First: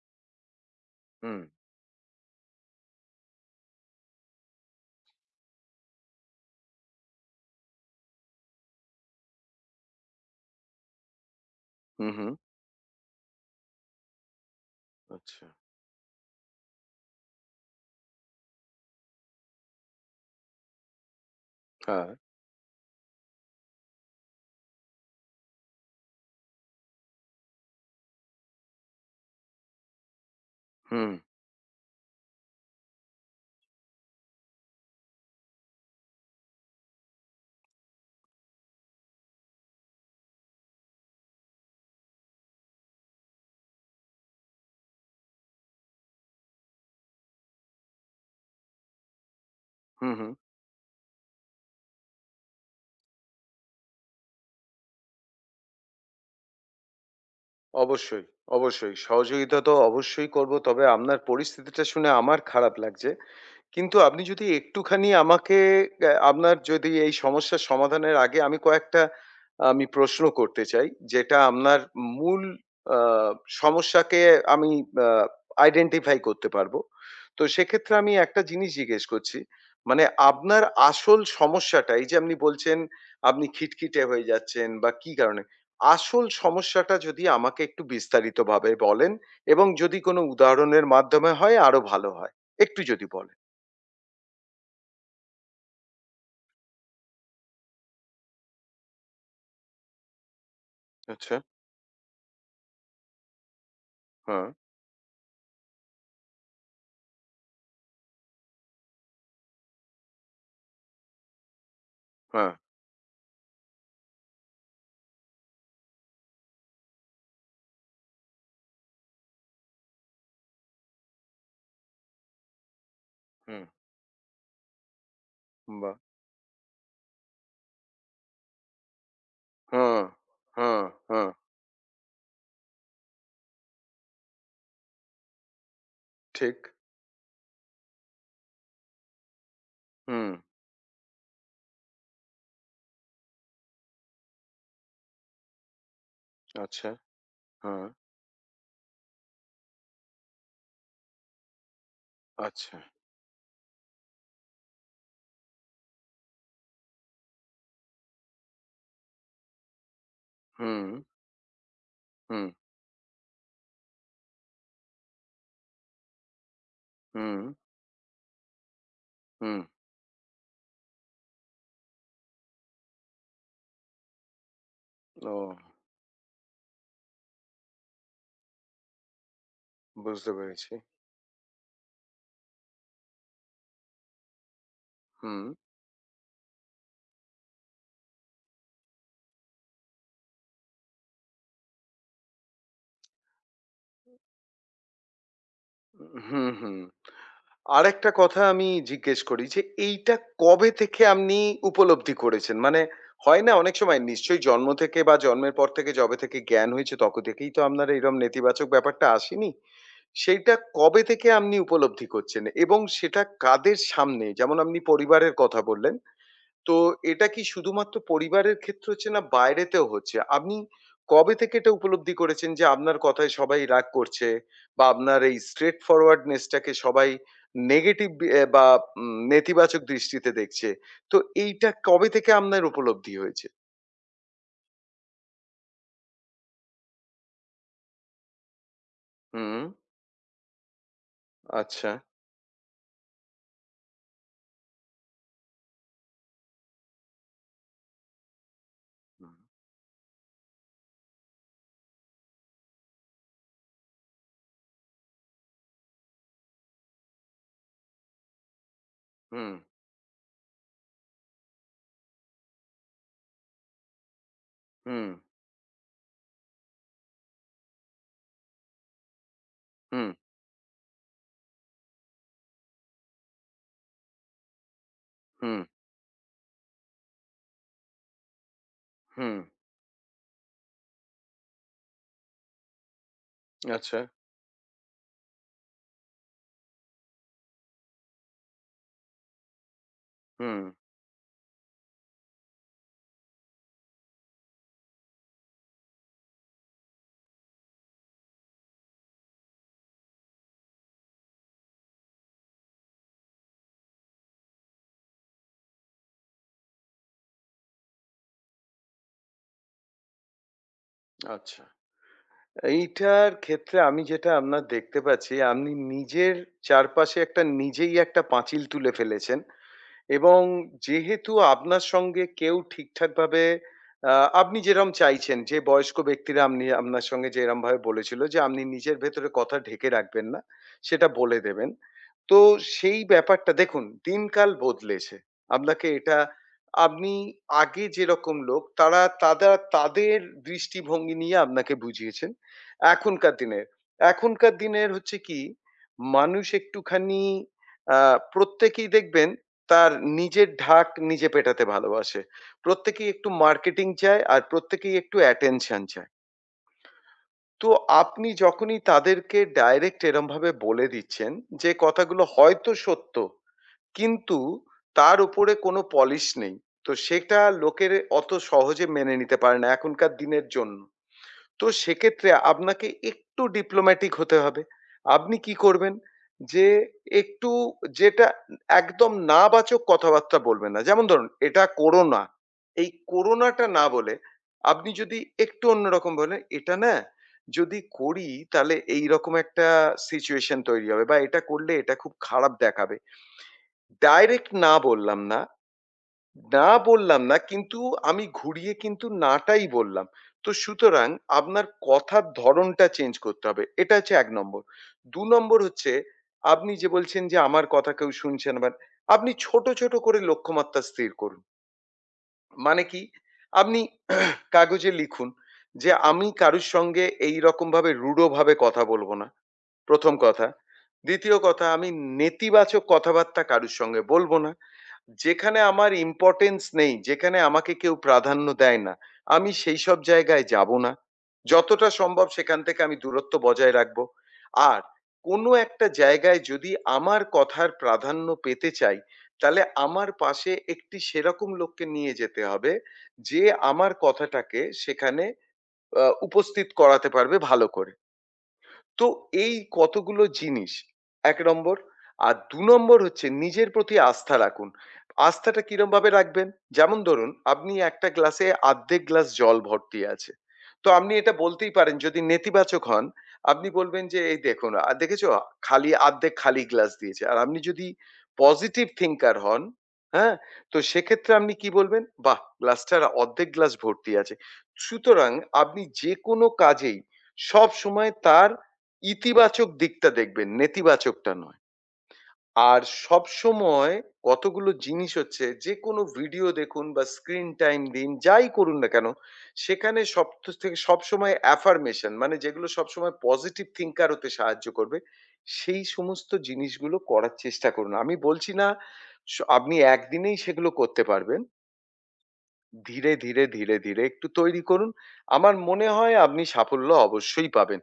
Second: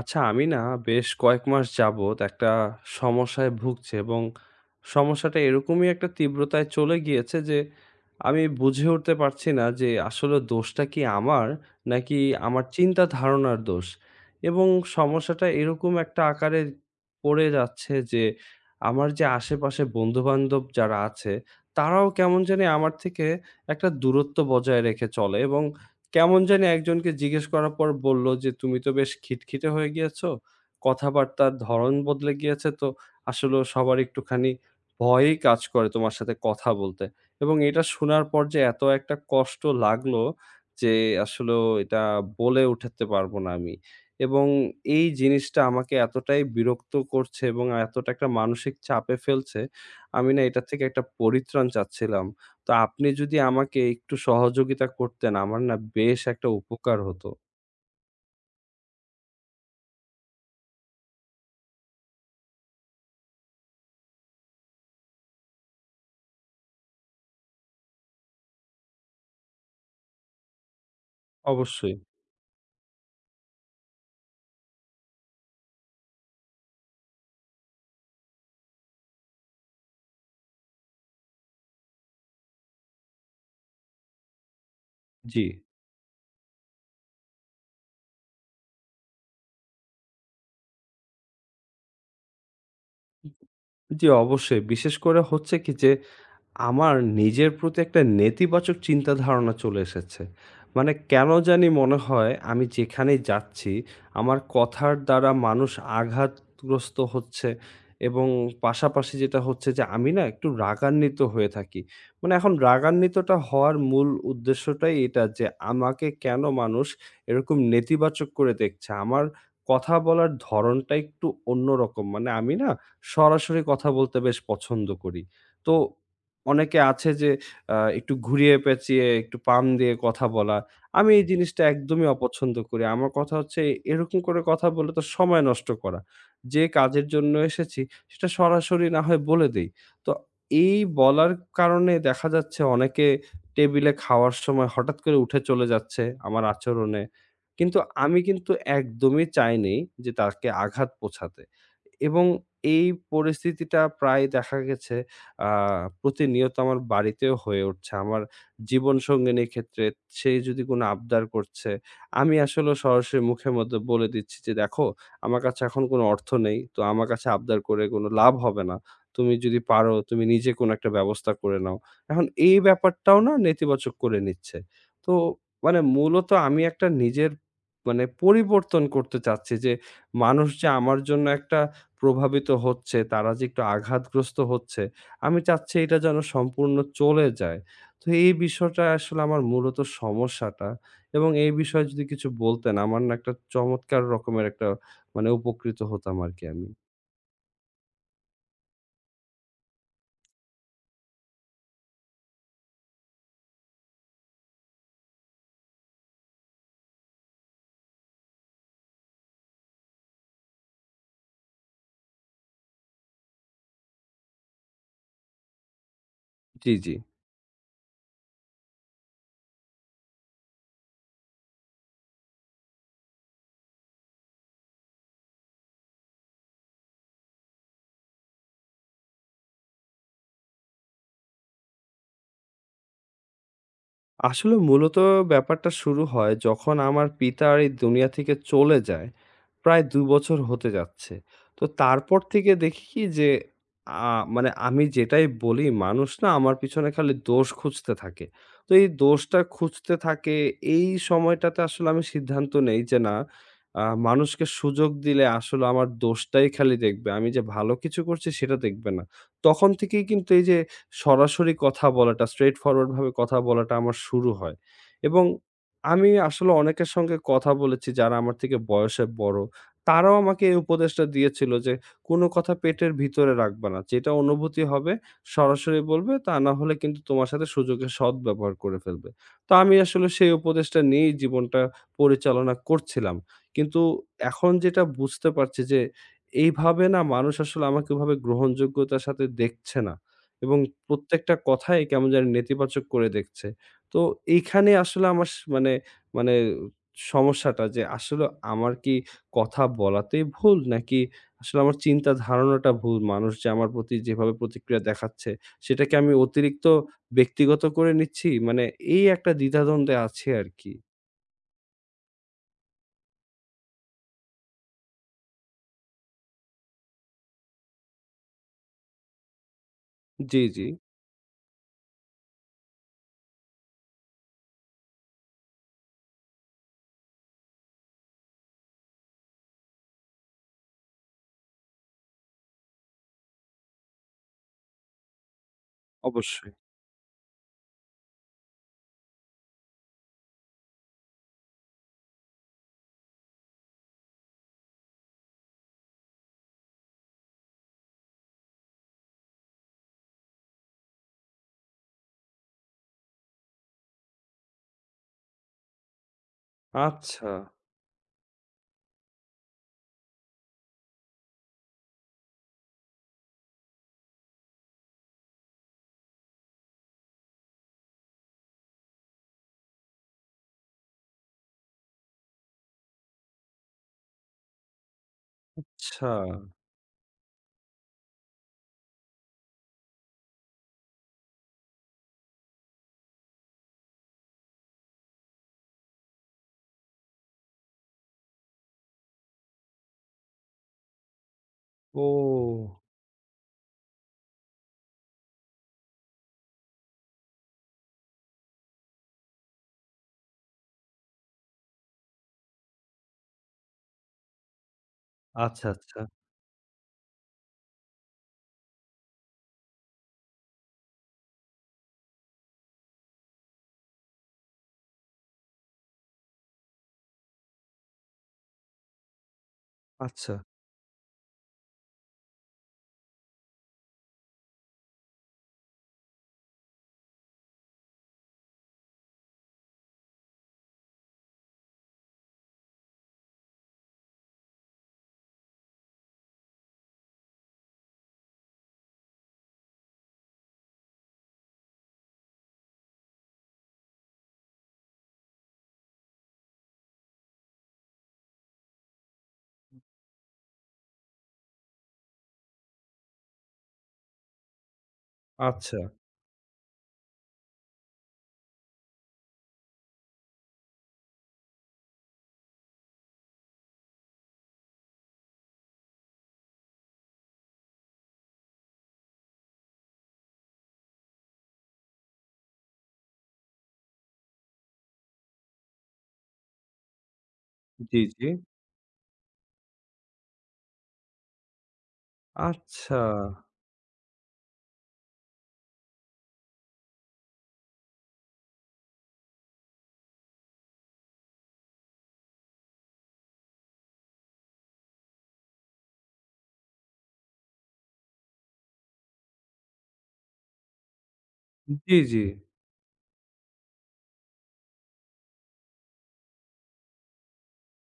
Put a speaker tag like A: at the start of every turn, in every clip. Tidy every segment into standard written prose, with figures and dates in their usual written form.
A: আচ্ছা আমি না বেশ
B: হুম,
A: কয়েক মাস যাবত একটা সমস্যায় ভুগছি, এবং সমস্যাটা এরকমই একটা তীব্রতায় চলে গিয়েছে যে আমি বুঝে উঠতে পারছি না যে আসলে দোষটা কি আমার,
B: হুম,
A: নাকি
B: হুম।
A: আমার চিন্তা ধারণার দোষ। এবং সমস্যাটা
B: আচ্ছা।
A: এরকম একটা আকারে পড়ে যাচ্ছে যে আমার যে আশেপাশে বন্ধুবান্ধব যারা আছে
B: হ্যাঁ,
A: তারাও কেমন জানি আমার থেকে একটা দূরত্ব বজায় রেখে চলে। এবং কেমন জানি একজনকে জিজ্ঞেস করার পর বলল যে, "তুমি তো বেশ খিটখিটে হয়ে গিয়েছো।
B: হুম,
A: কথাবার্তার ধরন বদলে গিয়েছে তো আসলেও সবার একটুখানি ভয়ই কাজ করে তোমার সাথে কথা বলতে।" এবং এটা শোনার পর যে এত একটা কষ্ট লাগলো যে আসলেও এটা বলে উঠাতে পারবো না আমি। এবং এই জিনিসটা আমাকে এতটাই বিরক্ত করছে এবং এতটা একটা মানসিক চাপে ফেলছে,
B: হুম,
A: আমি
B: হুম।
A: না এটা থেকে একটা পরিত্রাণ চাচ্ছিলাম। তো আপনি যদি আমাকে একটু সহযোগিতা করতেন, আমার না বেশ একটা উপকার হতো।
B: অবশ্যই, অবশ্যই। সহযোগিতা তো অবশ্যই করব। তবে আপনার পরিস্থিতিটা শুনে আমার খারাপ লাগছে। কিন্তু আপনি যদি একটুখানি আমাকে আপনার যদি এই সমস্যার সমাধানের আগে আমি কয়েকটা আমি প্রশ্ন করতে চাই। যেটা আপনার
A: অবশ্যই।
B: মূল আ সমস্যাকে আমি আ আইডেন্টিফাই করতে পারবো। তো সেক্ষেত্রে আমি একটা জিনিস জিজ্ঞেস করছি। মানে আপনার আসল সমস্যাটা এই যে আপনি বলছেন আপনি খিটখিটে হয়ে যাচ্ছেন বা কি কারণে?
A: জি।
B: আসল সমস্যাটা যদি আমাকে একটু বিস্তারিতভাবে বলেন এবং যদি কোনো উদাহরণের মাধ্যমে হয় আরো ভালো হয়। একটু যদি বলেন।
A: জি, অবশ্যই। বিশেষ করে হচ্ছে কি যে আমার নিজের প্রতি একটা নেতিবাচক চিন্তাধারণা চলে এসেছে। মানে কেন
B: আচ্ছা।
A: জানি মনে হয় আমি যেখানেই যাচ্ছি, আমার
B: হ্যাঁ,
A: কথার দ্বারা মানুষ আঘাতগ্রস্ত হচ্ছে। এবং পাশাপাশি যেটা হচ্ছে যে আমি না একটু রাগান্বিত হয়ে থাকি। মানে
B: হ্যাঁ,
A: এখন রাগান্বিতটা হওয়ার মূল উদ্দেশ্যটাই এটা যে আমাকে কেন মানুষ এরকম নেতিবাচক করে দেখছে। আমার কথা বলার ধরনটা একটু অন্যরকম। মানে আমি না সরাসরি
B: হুম,
A: কথা বলতে বেশ পছন্দ করি। তো
B: বাহ!
A: অনেকে আছে যে একটু ঘুরিয়ে পেঁচিয়ে একটু পাম দিয়ে
B: হ্যাঁ,
A: কথা বলা।
B: হ্যাঁ,
A: আমি এই
B: হ্যাঁ,
A: জিনিসটা একদমই অপছন্দ করি। আমার কথা হচ্ছে এরকম করে কথা বলে তো সময় নষ্ট করা।
B: ঠিক।
A: যে কাজের জন্য এসেছি সেটা সরাসরি না হয় বলে দেই। তো
B: হুম,
A: এই বলার কারণে দেখা যাচ্ছে অনেকে টেবিলে খাওয়ার সময় হঠাৎ করে উঠে চলে যাচ্ছে আমার
B: আচ্ছা,
A: আচরণে। কিন্তু
B: হ্যাঁ,
A: আমি কিন্তু একদমই চাইনি যে তাকে আঘাত পৌঁছাতে। এবং
B: আচ্ছা।
A: এই পরিস্থিতিটা প্রায় দেখা গেছে আ প্রতিনিয়ত আমার বাড়িতেও হয়ে উঠছে। আমার জীবনসঙ্গিনীর ক্ষেত্রে সে যদি কোনো
B: হুম,
A: আবদার করছে, আমি
B: হুম,
A: আসলে সরাসরি মুখের মধ্যে বলে দিচ্ছি যে, "দেখো, আমার কাছে এখন কোনো অর্থ নেই। তো আমার কাছে
B: হুম,
A: আবদার করে কোনো লাভ হবে না। তুমি
B: হুম।
A: যদি পারো তুমি নিজে কোনো একটা ব্যবস্থা করে নাও।" এখন এই ব্যাপারটাও না নেতিবাচক করে নিচ্ছে। তো
B: ও,
A: মানে মূলত আমি একটা নিজের মানে পরিবর্তন করতে চাচ্ছি যে,
B: বুঝতে
A: মানুষ যে
B: পেরেছি।
A: আমার জন্য একটা প্রভাবিত হচ্ছে, তারা যে একটু আঘাতগ্রস্ত হচ্ছে, আমি
B: হুম,
A: চাচ্ছি এটা যেন সম্পূর্ণ চলে যায়। তো এই বিষয়টা আসলে আমার মূলত সমস্যাটা, এবং এই বিষয়ে যদি কিছু বলতেন আমার না একটা চমৎকার রকমের একটা মানে উপকৃত হতাম আরকি
B: হুম,
A: আমি।
B: হুম। আরেকটা কথা আমি জিজ্ঞেস করি যে এইটা কবে থেকে আপনি উপলব্ধি করেছেন? মানে হয় না অনেক সময় নিশ্চয়ই জন্ম থেকে বা জন্মের পর থেকে যবে থেকে জ্ঞান হয়েছে তখন থেকেই তো আপনার এইরকম নেতিবাচক ব্যাপারটা আসেনি? সেইটা কবে থেকে আপনি উপলব্ধি করছেন? এবং সেটা কাদের সামনে? যেমন আপনি পরিবারের কথা বললেন।
A: জি,
B: তো
A: জি।
B: এটা কি শুধুমাত্র পরিবারের ক্ষেত্রে হচ্ছে না বাইরেতেও হচ্ছে? আপনি কবে থেকে এটা উপলব্ধি করেছেন যে আপনার কথায় সবাই রাগ করছে বা আপনার এই straight forwardness টাকে সবাই নেগেটিভ এ বা নেতিবাচক দৃষ্টিতে দেখছে। তো এইটা কবে থেকে আপনার উপলব্ধি হয়েছে?
A: আসলে মূলত ব্যাপারটা শুরু হয় যখন আমার পিতা আর এই দুনিয়া থেকে চলে যায়।
B: হুম,
A: প্রায় ২ বছর হতে যাচ্ছে। তো
B: আচ্ছা।
A: তারপর থেকে দেখি কি যে মানে আমি যেটাই বলি মানুষ না আমার পিছনে খালি দোষ খুঁজতে থাকে। তো এই দোষটা খুঁজতে থাকে এই সময়টাতে আসলে আমি সিদ্ধান্ত নেই যে না, মানুষকে সুযোগ দিলে আসলে আমার দোষটাই খালি দেখবে। আমি যে ভালো কিছু করছি সেটা দেখবে না।
B: হুম, হুম,
A: তখন থেকেই কিন্তু এই যে সরাসরি কথা বলাটা, straight forward ভাবে কথা বলাটা আমার শুরু হয়।
B: হুম,
A: এবং আমি আসলে অনেকের সঙ্গে কথা বলেছি যারা আমার থেকে বয়সে বড়।
B: হুম,
A: তারাও আমাকে এই উপদেশটা দিয়েছিল যে, "কোনো কথা পেটের ভিতরে রাখবা না। যেটা অনুভূতি হবে
B: হুম,
A: সরাসরি বলবে। তা না হলে কিন্তু তোমার সাথে সুযোগের সদ্ব্যবহার করে ফেলবে।"
B: হুম,
A: তো আমি আসলে সেই উপদেশটা নিয়েই জীবনটা পরিচালনা করছিলাম। কিন্তু
B: আচ্ছা,
A: এখন যেটা বুঝতে পারছি যে এইভাবে না মানুষ আসলে আমাকে ওভাবে গ্রহণযোগ্যতার সাথে দেখছে না। এবং
B: হুম,
A: প্রত্যেকটা কথাই কেমন জানি নেতিবাচক করে দেখছে। তো এইখানে আসলে আমার মানে, মানে সমস্যাটা যে আসলে আমার কি কথা বলাতেই ভুল? নাকি আসলে আমার চিন্তা ধারণাটা ভুল? মানুষ যে আমার প্রতি যেভাবে প্রতিক্রিয়া দেখাচ্ছে সেটা কি আমি অতিরিক্ত ব্যক্তিগত করে নিচ্ছি? মানে এই একটা দ্বিধাদ্বন্দ্বে আছি আরকি।
B: আচ্ছা। এইটার ক্ষেত্রে আমি যেটা আপনার দেখতে পাচ্ছি, আপনি নিজের চারপাশে একটা নিজেই একটা পাঁচিল তুলে ফেলেছেন। এবং
A: জি, জি,
B: যেহেতু আপনার সঙ্গে কেউ ঠিকঠাকভাবে আ আপনি যেরম চাইছেন যে বয়স্ক ব্যক্তিরা আপনি আপনার সঙ্গে যেরমভাবে বলেছিল যে আপনি নিজের ভেতরে কথা ঢেকে রাখবেন না, সেটা বলে দেবেন। তো সেই ব্যাপারটা দেখুন দিনকাল বদলেছে। আপনাকে এটা
A: অবশ্যই।
B: আপনি আগে যেরকম লোক তারা তাদের দৃষ্টিভঙ্গি নিয়ে আপনাকে বুঝিয়েছেন। এখনকার দিনের এখনকার দিনের হচ্ছে কি মানুষ একটুখানি আ প্রত্যেকেই দেখবেন তার নিজের ঢাক নিজে পেটাতে ভালোবাসে। প্রত্যেকেই একটু মার্কেটিং চায় আর প্রত্যেকেই একটু অ্যাটেনশন চায়।
A: আচ্ছা,
B: তো আপনি যখনই তাদেরকে ডাইরেক্ট এরমভাবে বলে দিচ্ছেন যে কথাগুলো হয়তো সত্য, কিন্তু তার উপরে কোনো পলিশ নেই। তো সেটা লোকের অত সহজে মেনে নিতে পারে না এখনকার দিনের জন্য। তো সেক্ষেত্রে আপনাকে একটু ডিপ্লোম্যাটিক হতে হবে। আপনি কি করবেন?
A: আচ্ছা।
B: যে একটু যেটা একদম নাবাচক কথাবার্তা বলবেন না। যেমন ধরুন, "এটা করো না।" এই "করো না"টা না বলে আপনি যদি একটু অন্যরকম বলেন, "এটা না যদি করি তাহলে এইরকম একটা সিচুয়েশন তৈরি হবে বা এটা করলে এটা খুব খারাপ
A: ও!
B: দেখাবে।" ডাইরেক্ট না বললাম না। না বললাম না, কিন্তু আমি ঘুরিয়ে কিন্তু নাটাই বললাম। তো সুতরাং আপনার কথার ধরণটা চেঞ্জ করতে হবে। এটা হচ্ছে ১ নম্বর। ২ নম্বর
A: আচ্ছা,
B: হচ্ছে
A: আচ্ছা,
B: আপনি যে বলছেন যে আমার কথা কেউ শুনছে না, বাট আপনি ছোট, ছোট করে লক্ষ্যমাত্রা স্থির করুন। মানে কি? আপনি কাগজে লিখুন যে আমি কারুর সঙ্গে এইরকমভাবে রূঢ়ভাবে কথা বলব না। ১ম
A: আচ্ছা,
B: কথা। ২য় কথা আমি নেতিবাচক কথাবার্তা কারুর সঙ্গে বলব না। যেখানে আমার ইম্পোর্টেন্স নেই, যেখানে আমাকে কেউ প্রাধান্য দেয় না, আমি সেইসব জায়গায় যাবো না। যতটা সম্ভব সেখান থেকে আমি দূরত্ব বজায় রাখবো। আর কোনো একটা জায়গায় যদি আমার কথার প্রাধান্য পেতে চাই, তাহলে আমার পাশে একটি সেরকম লোককে নিয়ে যেতে হবে যে আমার কথাটাকে সেখানে উপস্থিত করাতে পারবে ভালো করে। তো এই কতগুলো জিনিস ১ নম্বর। আর ২ নম্বর হচ্ছে নিজের প্রতি আস্থা রাখুন। আস্থাটা
A: আচ্ছা।
B: কিরমভাবে রাখবেন? যেমন ধরুন আপনি একটা গ্লাসে আর্ধেক গ্লাস জল ভর্তি আছে। তো আপনি এটা বলতেই পারেন যদি নেতিবাচক হন, আপনি বলবেন যে এই দেখুন দেখেছো খালি আর্ধেক খালি গ্লাস দিয়েছে। আর আপনি যদি পজিটিভ থিংকার হন, হ্যাঁ? তো সেক্ষেত্রে আপনি কি বলবেন? বাহ! গ্লাসটার অর্ধেক গ্লাস ভর্তি আছে। সুতরাং আপনি যেকোনো কাজেই
A: জি,
B: সবসময়
A: জি।
B: তার ইতিবাচক দিকটা দেখবেন, নেতিবাচকটা নয়। আর
A: আচ্ছা।
B: সবসময় কতগুলো জিনিস হচ্ছে যেকোনো ভিডিও দেখুন বা স্ক্রিন টাইম দিন, যাই করুন না কেন, সেখানে সব থেকে সবসময় অ্যাফার্মেশন মানে যেগুলো সবসময় পজিটিভ থিঙ্কার হতে সাহায্য করবে, সেই সমস্ত জিনিসগুলো করার চেষ্টা করুন। আমি বলছি না আপনি একদিনেই সেগুলো করতে পারবেন।
A: জি, জি।
B: ধীরে, ধীরে, ধীরে, ধীরে একটু তৈরি করুন। আমার মনে হয় আপনি সাফল্য অবশ্যই পাবেন।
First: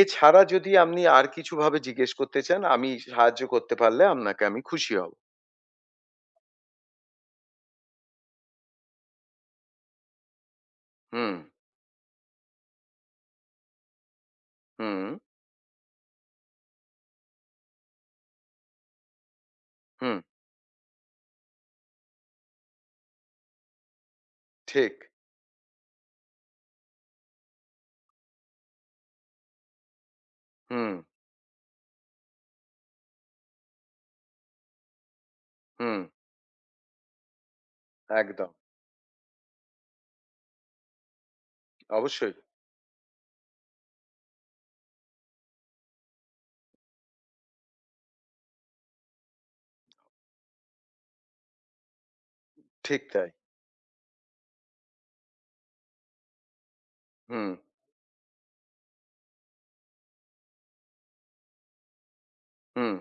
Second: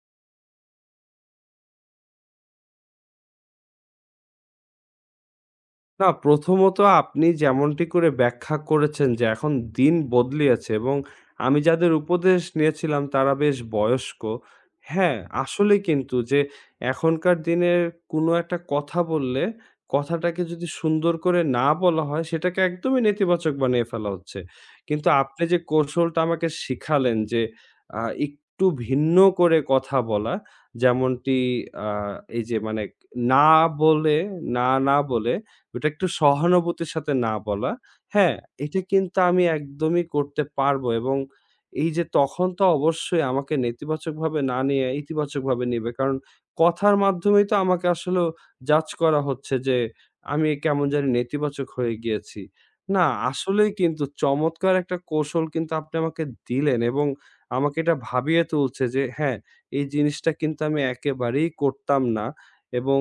B: এছাড়া যদি আপনি আর কিছুভাবে জিজ্ঞেস করতে চান, আমি সাহায্য করতে পারলে আপনাকে আমি খুশি হব।
A: না, প্রথমত আপনি যেমনটি করে ব্যাখ্যা করেছেন যে এখন দিন বদলিয়েছে, এবং
B: হুম,
A: আমি যাদের উপদেশ নিয়েছিলাম তারা বেশ বয়স্ক।
B: হুম,
A: হ্যাঁ, আসলে কিন্তু যে এখনকার দিনের কোনো একটা কথা বললে
B: হুম,
A: কথাটাকে যদি সুন্দর করে না বলা হয় সেটাকে একদমই নেতিবাচক বানিয়ে ফেলা হচ্ছে।
B: ঠিক।
A: কিন্তু আপনি যে কৌশলটা আমাকে শিখালেন যে আ একটু ভিন্ন করে কথা বলা,
B: হুম,
A: যেমনটি আ এই যে মানে না বলে, না, না বলে ওটা
B: হুম,
A: একটু সহানুভূতির সাথে না বলা। হ্যাঁ,
B: একদম।
A: এটা কিন্তু আমি একদমই করতে পারবো। এবং এই যে
B: অবশ্যই।
A: তখন তো অবশ্যই আমাকে নেতিবাচকভাবে না নিয়ে ইতিবাচকভাবে নিবে। কারণ কথার মাধ্যমেই তো আমাকে আসলে জাজ করা হচ্ছে যে আমি কেমন জানি নেতিবাচক হয়ে গিয়েছি।
B: ঠিক
A: না,
B: তাই।
A: আসলেই কিন্তু চমৎকার একটা কৌশল কিন্তু আপনি আমাকে দিলেন। এবং
B: হুম,
A: আমাকে এটা ভাবিয়ে তুলছে যে হ্যাঁ, এই জিনিসটা কিন্তু আমি একেবারেই করতাম না,
B: হুম,
A: এবং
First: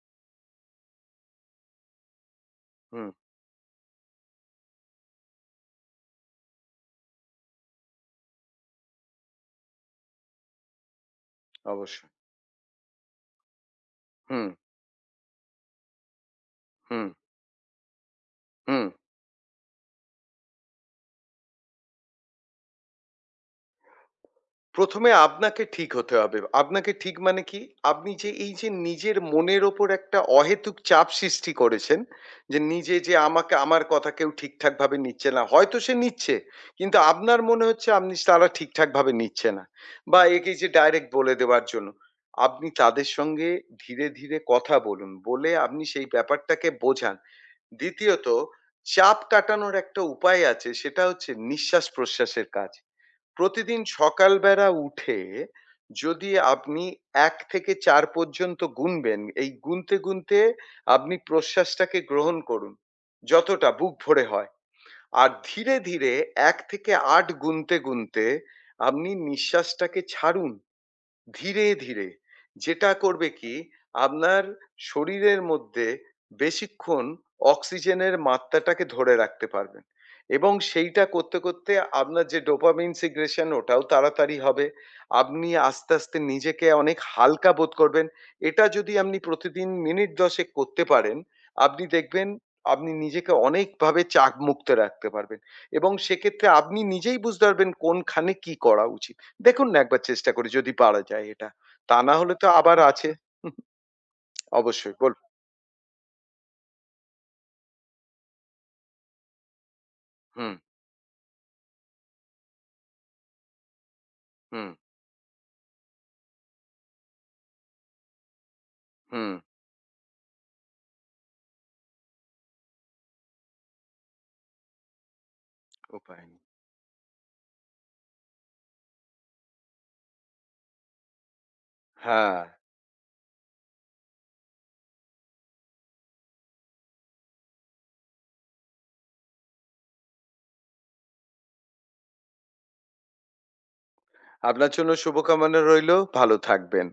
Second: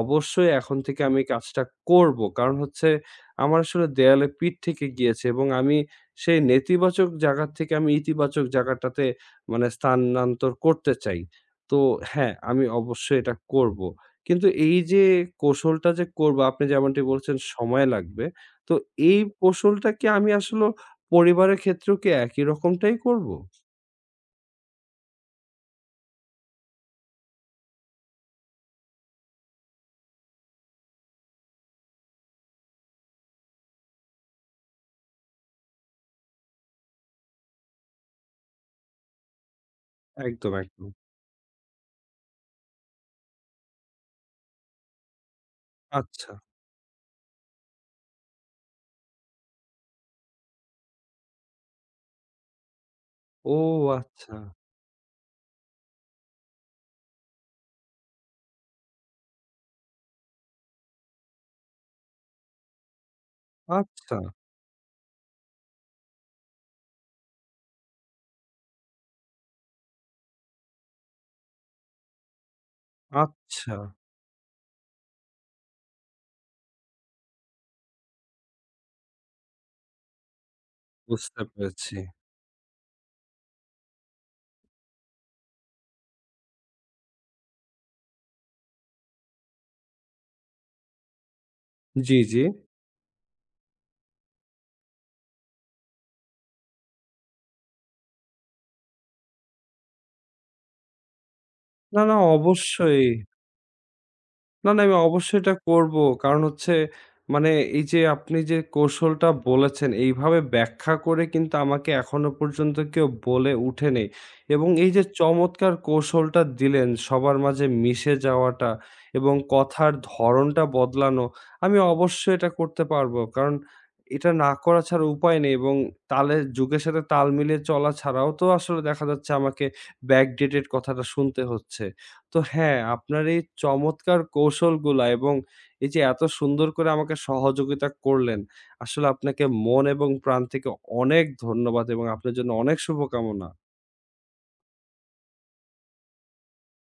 A: অবশ্যই এখন থেকে আমি কাজটা করব। কারণ হচ্ছে
B: হুম,
A: আমার আসলে দেয়ালে পিঠ থেকে গিয়েছে, এবং আমি সেই নেতিবাচক জায়গা থেকে আমি ইতিবাচক জায়গাটাতে মানে স্থানান্তর করতে চাই। তো
B: অবশ্যই।
A: হ্যাঁ, আমি অবশ্যই এটা করব। কিন্তু
B: হুম,
A: এই যে কৌশলটা যে করব আপনি যেমনটি
B: হুম,
A: বলছেন সময় লাগবে। তো
B: হুম।
A: এই কৌশলটা কি আমি আসলে পরিবারের ক্ষেত্রেও কি একই রকমটাই করব?
B: ১ম এ আপনাকে ঠিক হতে হবে। আপনাকে ঠিক মানে কি? আপনি যে এই যে নিজের মনের ওপর একটা অহেতুক চাপ সৃষ্টি করেছেন, যে নিজে যে আমাকে আমার কথা কেউ ঠিকঠাকভাবে নিচ্ছে না। হয়তো সে নিচ্ছে, কিন্তু আপনার মনে হচ্ছে আপনি তারা ঠিকঠাকভাবে নিচ্ছে না। বা
A: একদম,
B: একে যে
A: একদম।
B: ডাইরেক্ট বলে দেওয়ার জন্য। আপনি তাদের সঙ্গে ধীরে, ধীরে কথা বলুন। বলে আপনি সেই
A: আচ্ছা।
B: ব্যাপারটাকে বোঝান। দ্বিতীয়ত চাপ কাটানোর একটা উপায় আছে, সেটা হচ্ছে নিঃশ্বাস-প্রশ্বাসের কাজ।
A: ও
B: প্রতিদিন
A: আচ্ছা,
B: সকালবেলা উঠে যদি আপনি ১ থেকে ৪ পর্যন্ত গুনবেন, এই গুনতে, গুনতে আপনি প্রশ্বাসটাকে গ্রহণ করুন। যতটা বুক
A: আচ্ছা,
B: ভরে হয়। আর ধীরে, ধীরে ১ থেকে ৮ গুনতে, গুনতে আপনি নিঃশ্বাসটাকে ছাড়ুন। ধীরে, ধীরে। যেটা করবে কি
A: আচ্ছা।
B: আপনার শরীরের মধ্যে বেশিক্ষণ অক্সিজেনের মাত্রাটাকে ধরে রাখতে পারবেন এবং সেইটা করতে,
A: বুঝতে
B: করতে
A: পেরেছি।
B: আপনার যে ডোপামিন সিক্রেশন ওটাও তাড়াতাড়ি হবে। আপনি আস্তে, আস্তে নিজেকে অনেক হালকা বোধ করবেন। এটা যদি আপনি প্রতিদিন মিনিট ১০ করতে পারেন, আপনি
A: জি,
B: দেখবেন
A: জি।
B: আপনি নিজেকে অনেকভাবে চাপমুক্ত রাখতে পারবেন এবং সেক্ষেত্রে আপনি নিজেই বুঝতে পারবেন কোনখানে কি করা উচিত। দেখুন না একবার চেষ্টা করে যদি পারা যায় এটা। তা
A: না,
B: না
A: না
B: হলে তো আবার
A: অবশ্যই।
B: আছে। হুম,
A: না, না
B: অবশ্যই
A: আমি
B: বল
A: অবশ্যই এটা করব। কারণ হচ্ছে মানে এই যে আপনি যে কৌশলটা বলেছেন এইভাবে
B: হুম,
A: ব্যাখ্যা করে কিন্তু আমাকে এখনো পর্যন্ত কেউ বলে উঠেনি। এবং
B: হুম,
A: এই যে চমৎকার কৌশলটা দিলেন সবার মাঝে মিশে যাওয়াটা
B: হুম,
A: এবং কথার ধরনটা বদলানো, আমি অবশ্যই এটা করতে পারবো। কারণ এটা না করা ছাড়া উপায় নেই, এবং
B: উপায় নেই।
A: তালের যুগের সাথে তাল মিলিয়ে চলা ছাড়াও তো আসলে দেখা যাচ্ছে আমাকে backdated কথাটা শুনতে হচ্ছে। তো
B: হ্যাঁ,
A: হ্যাঁ, আপনার এই চমৎকার কৌশলগুলা এবং এই যে এত সুন্দর করে আমাকে সহযোগিতা করলেন, আসলে আপনাকে মন এবং প্রাণ থেকে অনেক ধন্যবাদ এবং আপনার জন্য অনেক শুভকামনা।
B: আপনার জন্য শুভকামনা রইলো। ভালো থাকবেন।